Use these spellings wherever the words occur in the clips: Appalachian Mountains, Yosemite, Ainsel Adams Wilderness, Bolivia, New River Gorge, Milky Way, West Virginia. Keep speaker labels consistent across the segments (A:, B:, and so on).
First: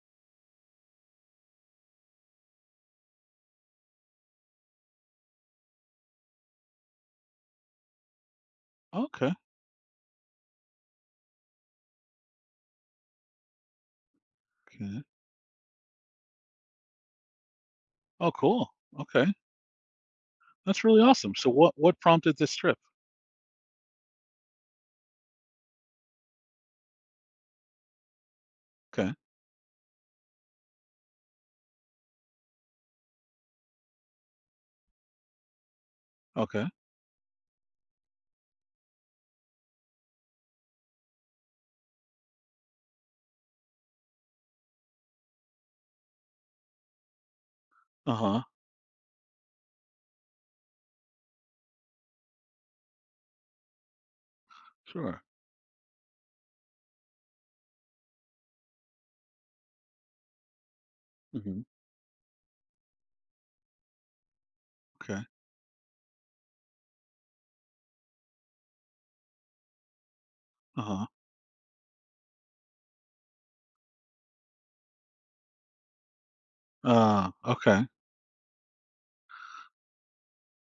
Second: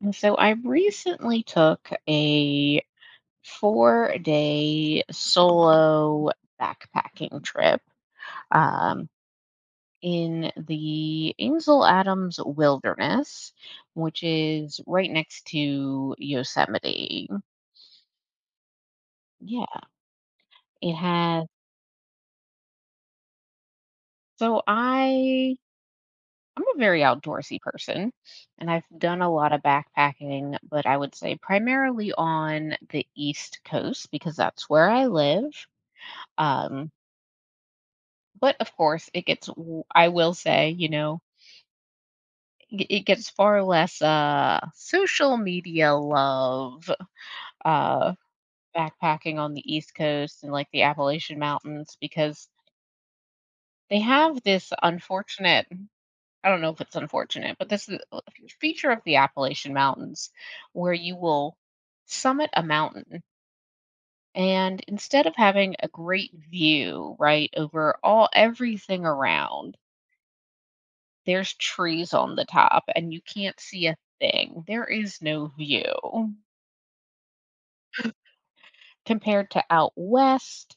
A: And So I recently took a 4 day solo backpacking trip um,
B: Okay,
A: in the Ainsel Adams Wilderness, which is
B: okay.
A: right next to Yosemite.
B: Oh, cool. Okay,
A: Yeah,
B: that's
A: it
B: really awesome.
A: has.
B: So, what prompted this trip?
A: So I. I'm a very outdoorsy person, and I've
B: Okay,
A: done a lot of backpacking, but I would say primarily on the East Coast because that's where I live.
B: okay.
A: Um, But of course, it gets w I will say, it gets far less, social media love, uh,
B: Uh huh.
A: backpacking on the East Coast and, like, the Appalachian Mountains because they have this
B: Sure.
A: unfortunate— I don't know if it's unfortunate, but this is a feature of the Appalachian Mountains where you will
B: hmm
A: summit a mountain, and
B: Okay.
A: instead of having a great view, right, over all everything around,
B: Uh huh.
A: there's trees on the top, and you can't see a thing. There is no view
B: Okay.
A: compared to out west,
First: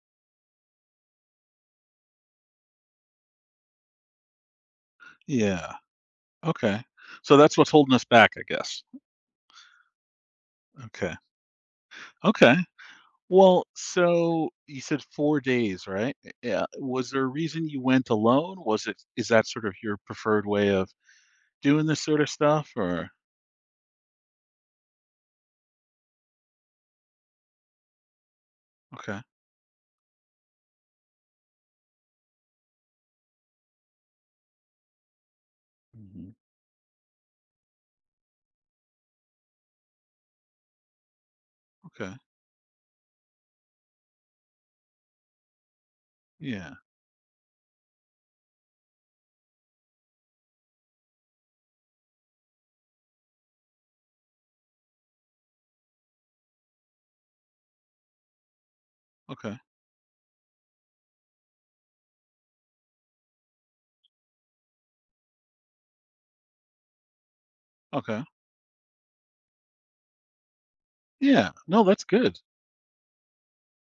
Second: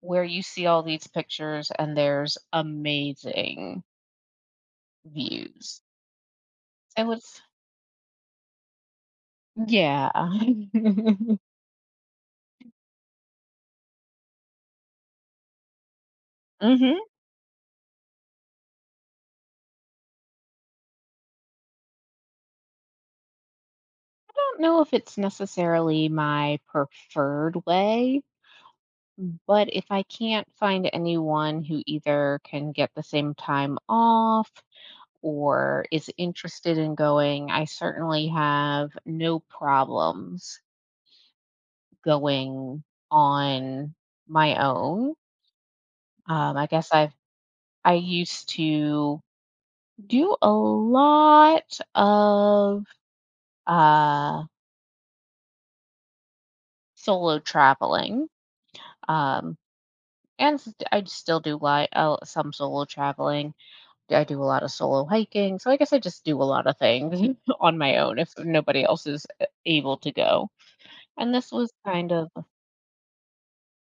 A: where you see all these pictures and there's amazing
B: Yeah.
A: views.
B: Okay.
A: So
B: So
A: it's—
B: that's what's holding us back, I guess.
A: yeah.
B: Okay.
A: Mhm.
B: Okay. Well, so you said 4 days, right? Yeah.
A: I
B: Was there a reason you went alone? Was it is that sort of your preferred way of doing this sort of stuff, or
A: don't know if it's necessarily my preferred way,
B: okay?
A: but if I can't find anyone who either can get the same time off or is
B: hmm
A: interested in going, I certainly have no problems
B: Okay.
A: going on my own. I
B: Yeah.
A: guess I used to do a lot of uh, solo traveling,
B: Okay.
A: um, and I still do some solo traveling. I do a lot of solo hiking, so I guess I just do a lot of things on my own
B: Okay.
A: if nobody else is able to go. And
B: Yeah.
A: this was
B: No, that's
A: kind of
B: good.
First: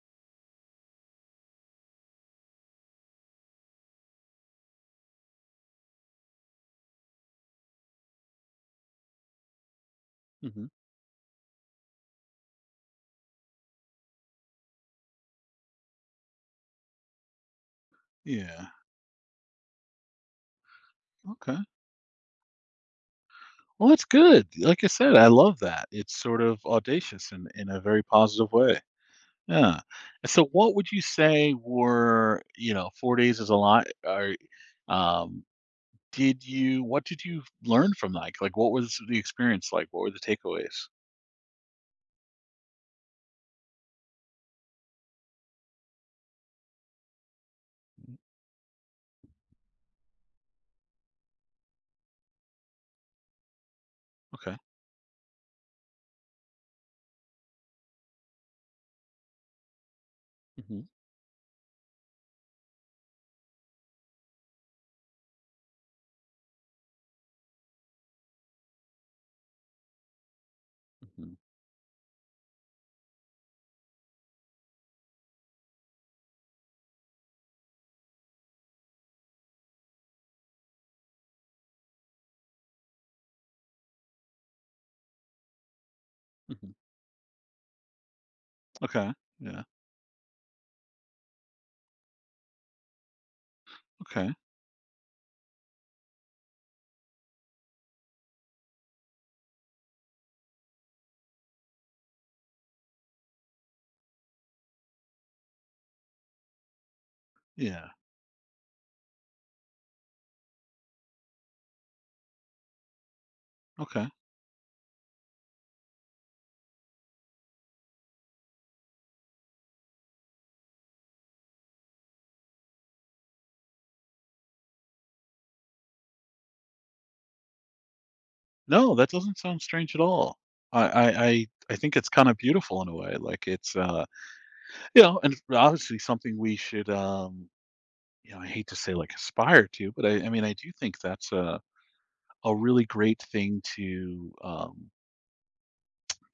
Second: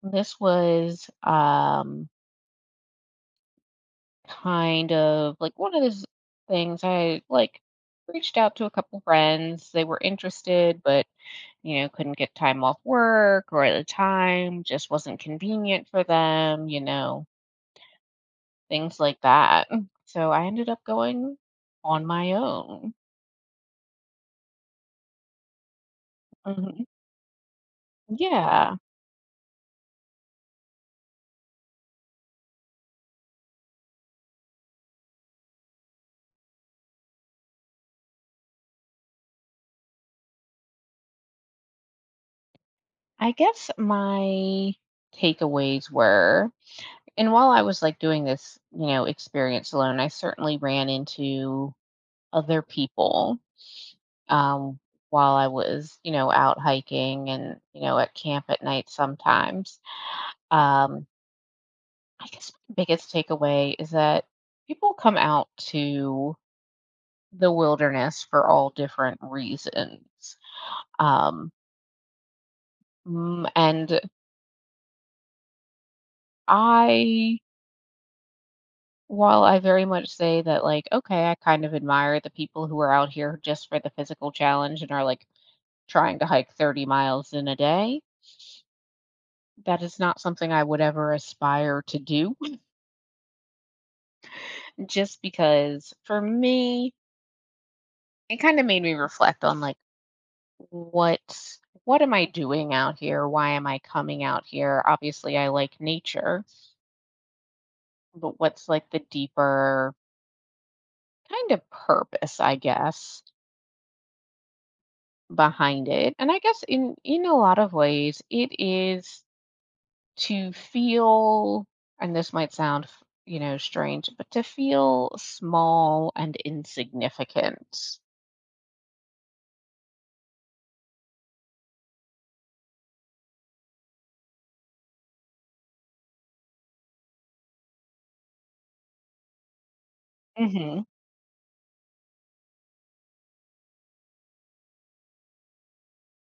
A: This was kind of like one of those things I like reached out to a couple friends. They were
B: Mm-hmm.
A: interested, but you know, couldn't get time off work or at the time just wasn't convenient for them, you know,
B: Yeah.
A: things like that. So I ended up going
B: Okay.
A: on my own.
B: Well, that's good. Like I said, I love that. It's sort of
A: Mhm.
B: audacious in a very positive
A: Yeah.
B: way. Yeah. And so, what would you say were, 4 days is a lot? Um, what did you learn from what was the experience like? What were the takeaways?
A: I guess my takeaways were— and while I was like doing this, you know, experience alone, I certainly ran into other people,
B: Okay.
A: um, while I was, you know, out hiking and, you know, at camp at night sometimes.
B: hmm
A: Um, I guess my biggest takeaway is that people come out to the wilderness for all different reasons.
B: hmm
A: Um, and I, while I very much say that, like, okay, I kind of admire the people who are out here just for the physical challenge and are like trying to hike
B: hmm
A: 30 miles in a day.
B: Okay. Yeah.
A: That is not something I would ever aspire to do,
B: Okay.
A: just because for me, it kind of made me reflect on like what— what am I doing out here? Why am I coming out here? Obviously, I like nature,
B: Yeah.
A: but what's like the deeper kind of purpose, I guess,
B: Okay.
A: behind it? And I guess in a lot of ways, it is to feel— and this might sound, you know, strange, but to feel small and insignificant.
B: No, that doesn't sound strange at all. I think it's kind of beautiful in a way. Like you know, and obviously something we should, you know, I hate to say like aspire to, but I mean, I do
A: Hmm
B: think that's a really great thing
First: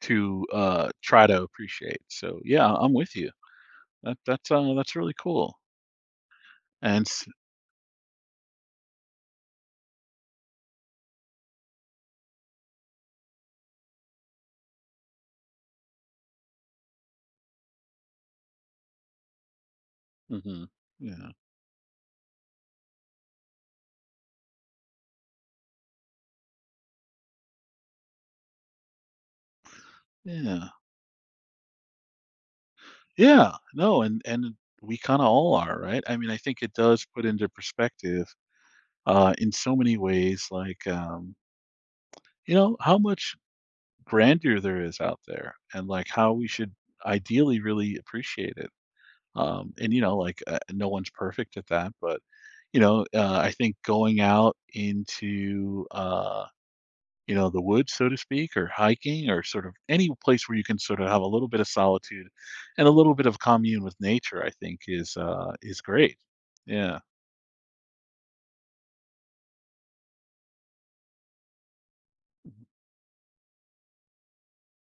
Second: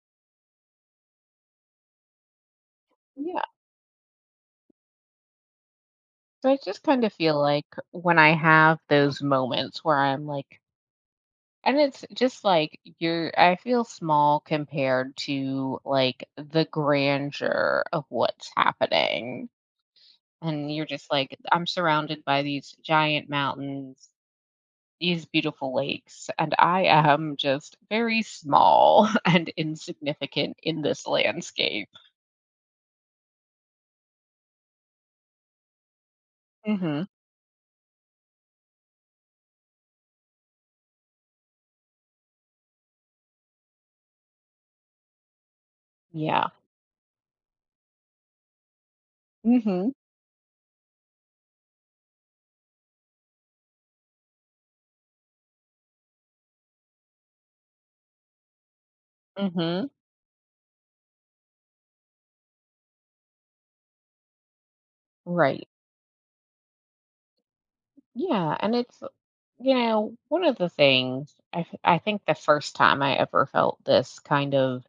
B: to try to appreciate. So yeah, I'm with you.
A: Yeah.
B: That's really cool.
A: So I just kind
B: And
A: of feel like when I have those moments where I'm like, and it's just like you're— I feel small compared to like the grandeur of what's happening.
B: mm-hmm,
A: And you're just
B: yeah,
A: like, I'm surrounded by these giant mountains, these beautiful lakes, and I am just very small and insignificant
B: yeah,
A: in this landscape.
B: yeah, no. And we kind of all are, right? I mean, I think it
A: Hmm
B: does put into perspective in so many ways, you know, how much grandeur there is out there, and like how we
A: Yeah.
B: should ideally really appreciate it.
A: hmm
B: And you know, like no one's perfect at that, but you know, I think going out into you know, the woods, so to speak, or hiking, or sort of
A: hmm
B: any place where you can sort of have a little bit of solitude and a little bit of commune with nature, I think
A: Right.
B: is great. Yeah.
A: Yeah. And it's You know, one of the things I think the first time I ever felt this kind of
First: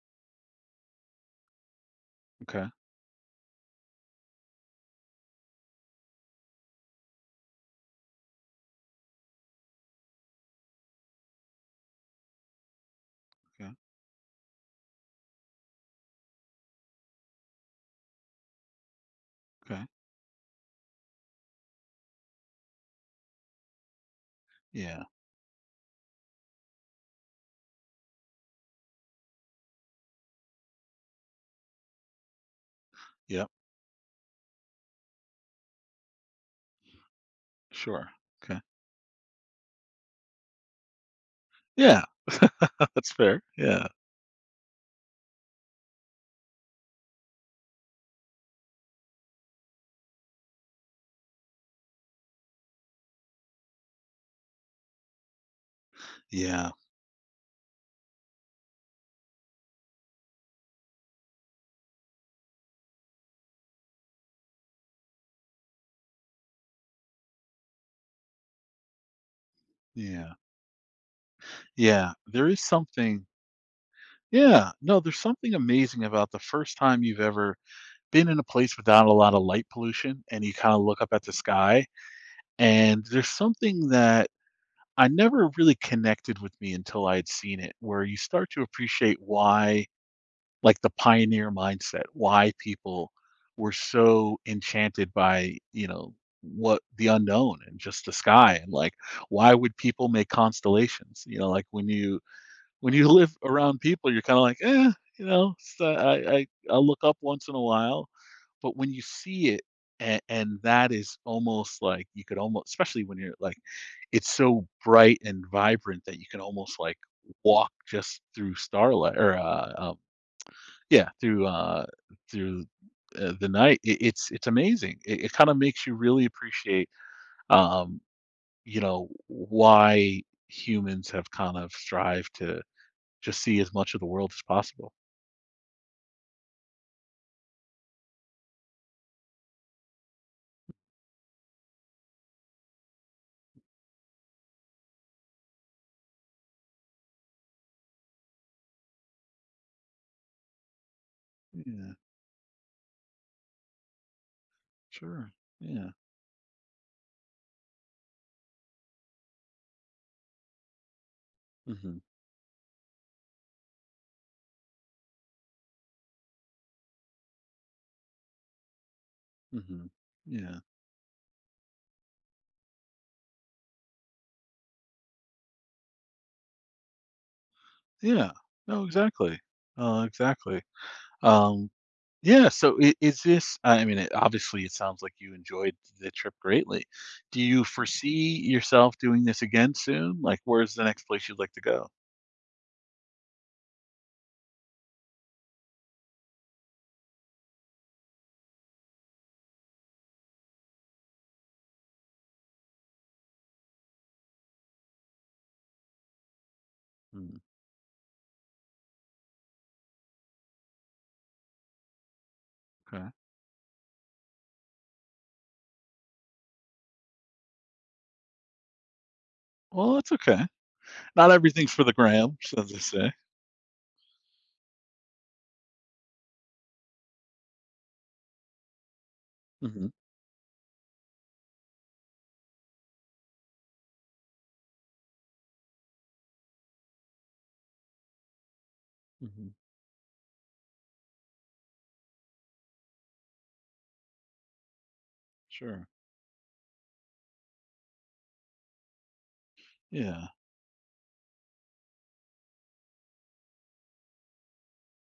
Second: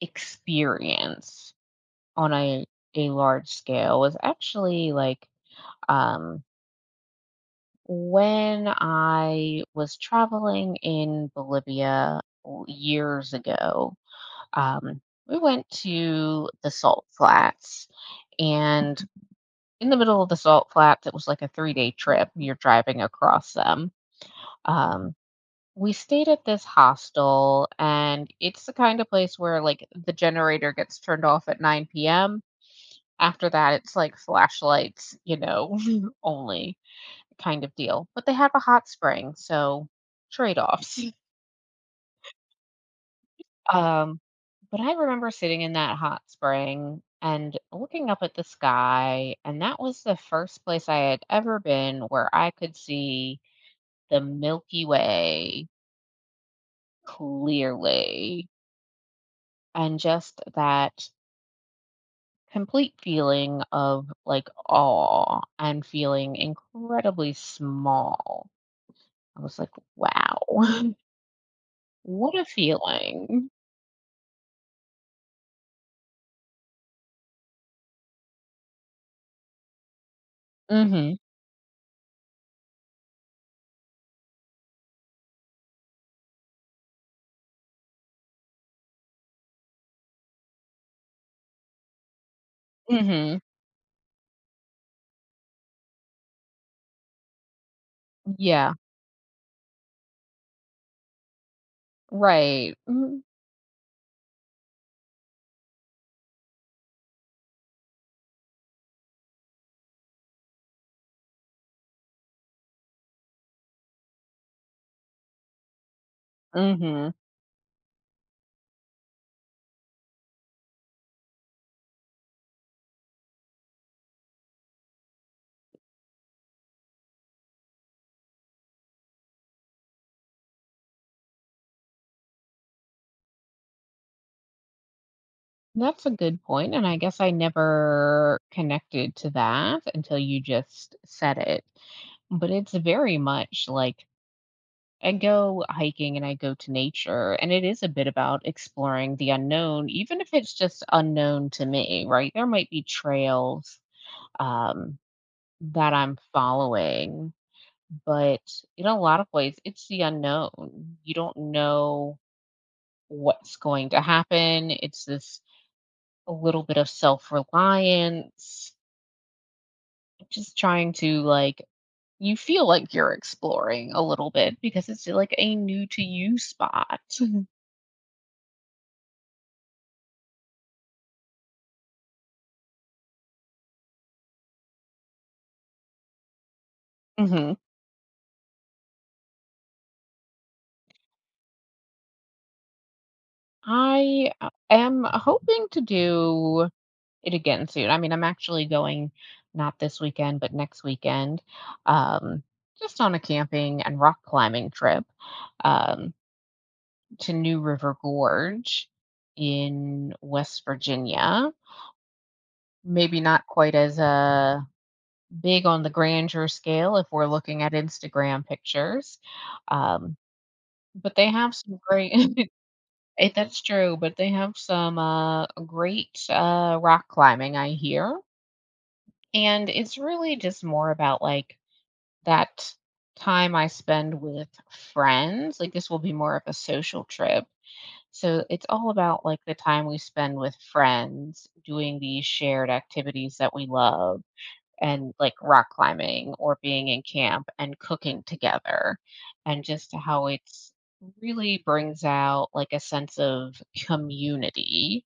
A: experience on
B: Okay.
A: a large scale was actually like, um, when I was traveling in Bolivia years
B: Okay.
A: ago. Um, we went to the salt flats, and
B: Okay.
A: in the middle of the salt flats, it was like a 3 day trip. You're driving across them.
B: Yeah.
A: Um, We stayed at this hostel, and it's the kind of place where, like, the generator gets turned off at 9 p.m. After
B: Yep.
A: that, it's like flashlights, you know, only kind of deal.
B: Sure.
A: But they have a
B: Okay.
A: hot spring, so— trade-offs.
B: Yeah. That's fair. Yeah.
A: Um, but I remember sitting in that hot spring and looking up at the sky, and that was the first place I had ever been where I could see the Milky Way
B: Yeah.
A: clearly, and just that complete feeling of like awe and feeling incredibly small. I was like,
B: Yeah.
A: wow,
B: Yeah,
A: what a
B: there is something.
A: feeling.
B: Yeah, no, there's something amazing about the first time you've ever been in a place without a lot of light pollution, and you kinda look
A: Mm-hmm.
B: up at the sky, and there's something that I never really connected with me until I had seen it, where you start to appreciate why, like, the pioneer mindset, why people
A: Mm-hmm.
B: were so enchanted by, you know, what the unknown and just the sky and
A: Yeah.
B: like, why would people make constellations? You know, like when you
A: Right.
B: when you
A: Mm-hmm.
B: live around people, you're kind of like, you know, so I I'll look up once in a while. But when you see it, and that is almost like you could almost, especially when you're like, it's so bright and vibrant that you can almost like
A: Mm-hmm.
B: walk just through starlight or yeah, through the night. It's it's amazing. It kind of makes you really appreciate, um, you know, why humans have kind of strived to just see as much of the world as possible.
A: That's a good point. And I guess I never connected to that until you just said it. But it's very much like I go hiking and I go to nature, and it is a bit about exploring the unknown, even if it's just unknown to
B: Yeah,
A: me, right? There might be trails, um,
B: sure. Yeah.
A: that I'm following, but in a lot of ways, it's the unknown. You don't
B: Mhm.
A: know what's going to happen. It's this— a little bit of self reliance,
B: Mhm.
A: just
B: Yeah.
A: trying to like— you feel like you're exploring a little bit because it's like a new to you spot.
B: Yeah. No, exactly. Exactly. Um, yeah, so I is this I mean, it obviously, it sounds like you enjoyed the trip greatly. Do
A: Mhm.
B: you foresee yourself doing this again soon? Like, where's the next place you'd like to go?
A: I am hoping to do it again soon. I mean, I'm actually going not this weekend, but next weekend, um, just on a camping and rock climbing trip, um, to
B: Mm,
A: New River Gorge in West Virginia.
B: Okay.
A: Maybe not quite as big on the grandeur scale if we're looking at Instagram pictures,
B: Well, that's
A: um,
B: okay.
A: but they
B: Not
A: have
B: everything's
A: some
B: for the gram,
A: great—
B: so as they say.
A: Eh, that's true, but they have some, great, rock climbing, I hear, and
B: Mhm.
A: it's really just more about, like, that time I spend with friends. Like, this will be more of a social trip, so it's all about, like,
B: Mhm.
A: the time we spend with friends doing these shared activities that we love, and like rock
B: Sure.
A: climbing or being in camp and cooking together, and just how
B: Yeah.
A: it's— really brings out like a sense of community,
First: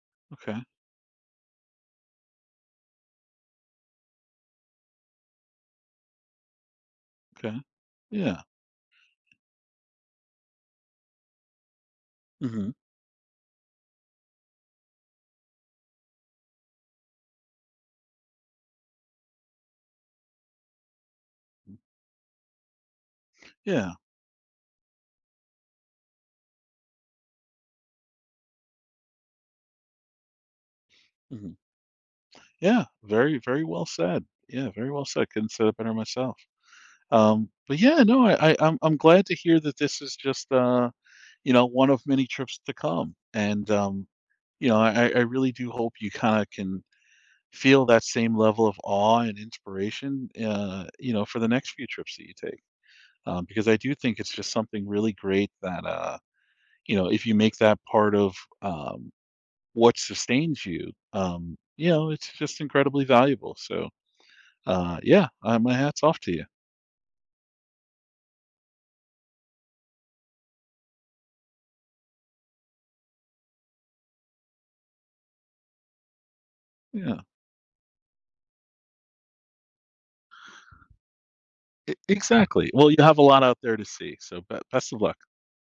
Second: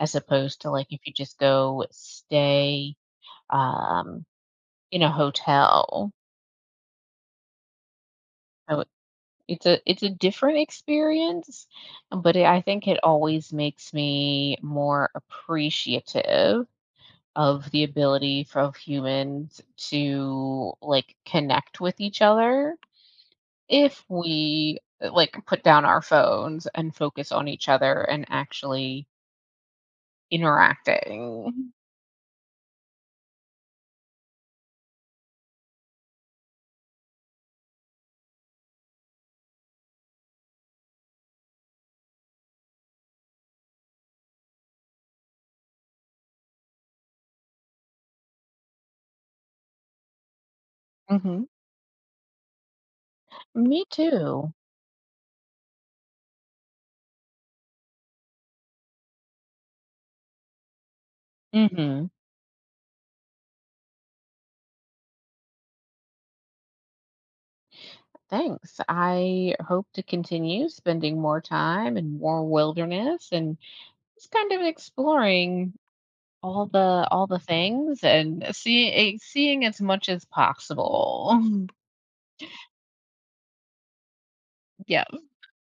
A: as
B: Okay.
A: opposed to like if you just go stay um in a hotel.
B: Okay. Yeah.
A: So it's a— it's a different experience, but I
B: Mhm.
A: think it always makes me more appreciative of the ability for— of humans to like connect with each other.
B: Yeah.
A: If we, like, put down our phones and focus on each other and actually
B: Mhm.
A: interacting.
B: Yeah, very, very well said. Yeah, very well said. Couldn't say it better myself. But yeah, no, I'm glad to hear that this is just you know, one of many trips to come. And you know, I really do hope you kind of can feel that same level of awe and inspiration, you know, for
A: Mhm.
B: the next few trips that you take. Because I
A: Me
B: do think it's just
A: too.
B: something really great that you know, if you make that part of um what sustains you, you
A: Mhm.
B: know, it's just incredibly valuable. So yeah, my hat's off to you.
A: Thanks. I hope to continue spending more time in more wilderness and just kind of exploring
B: Yeah,
A: all the things, and see seeing as much as possible.
B: e exactly. Well, you have a lot out there to see, so be best of
A: Yeah.
B: luck.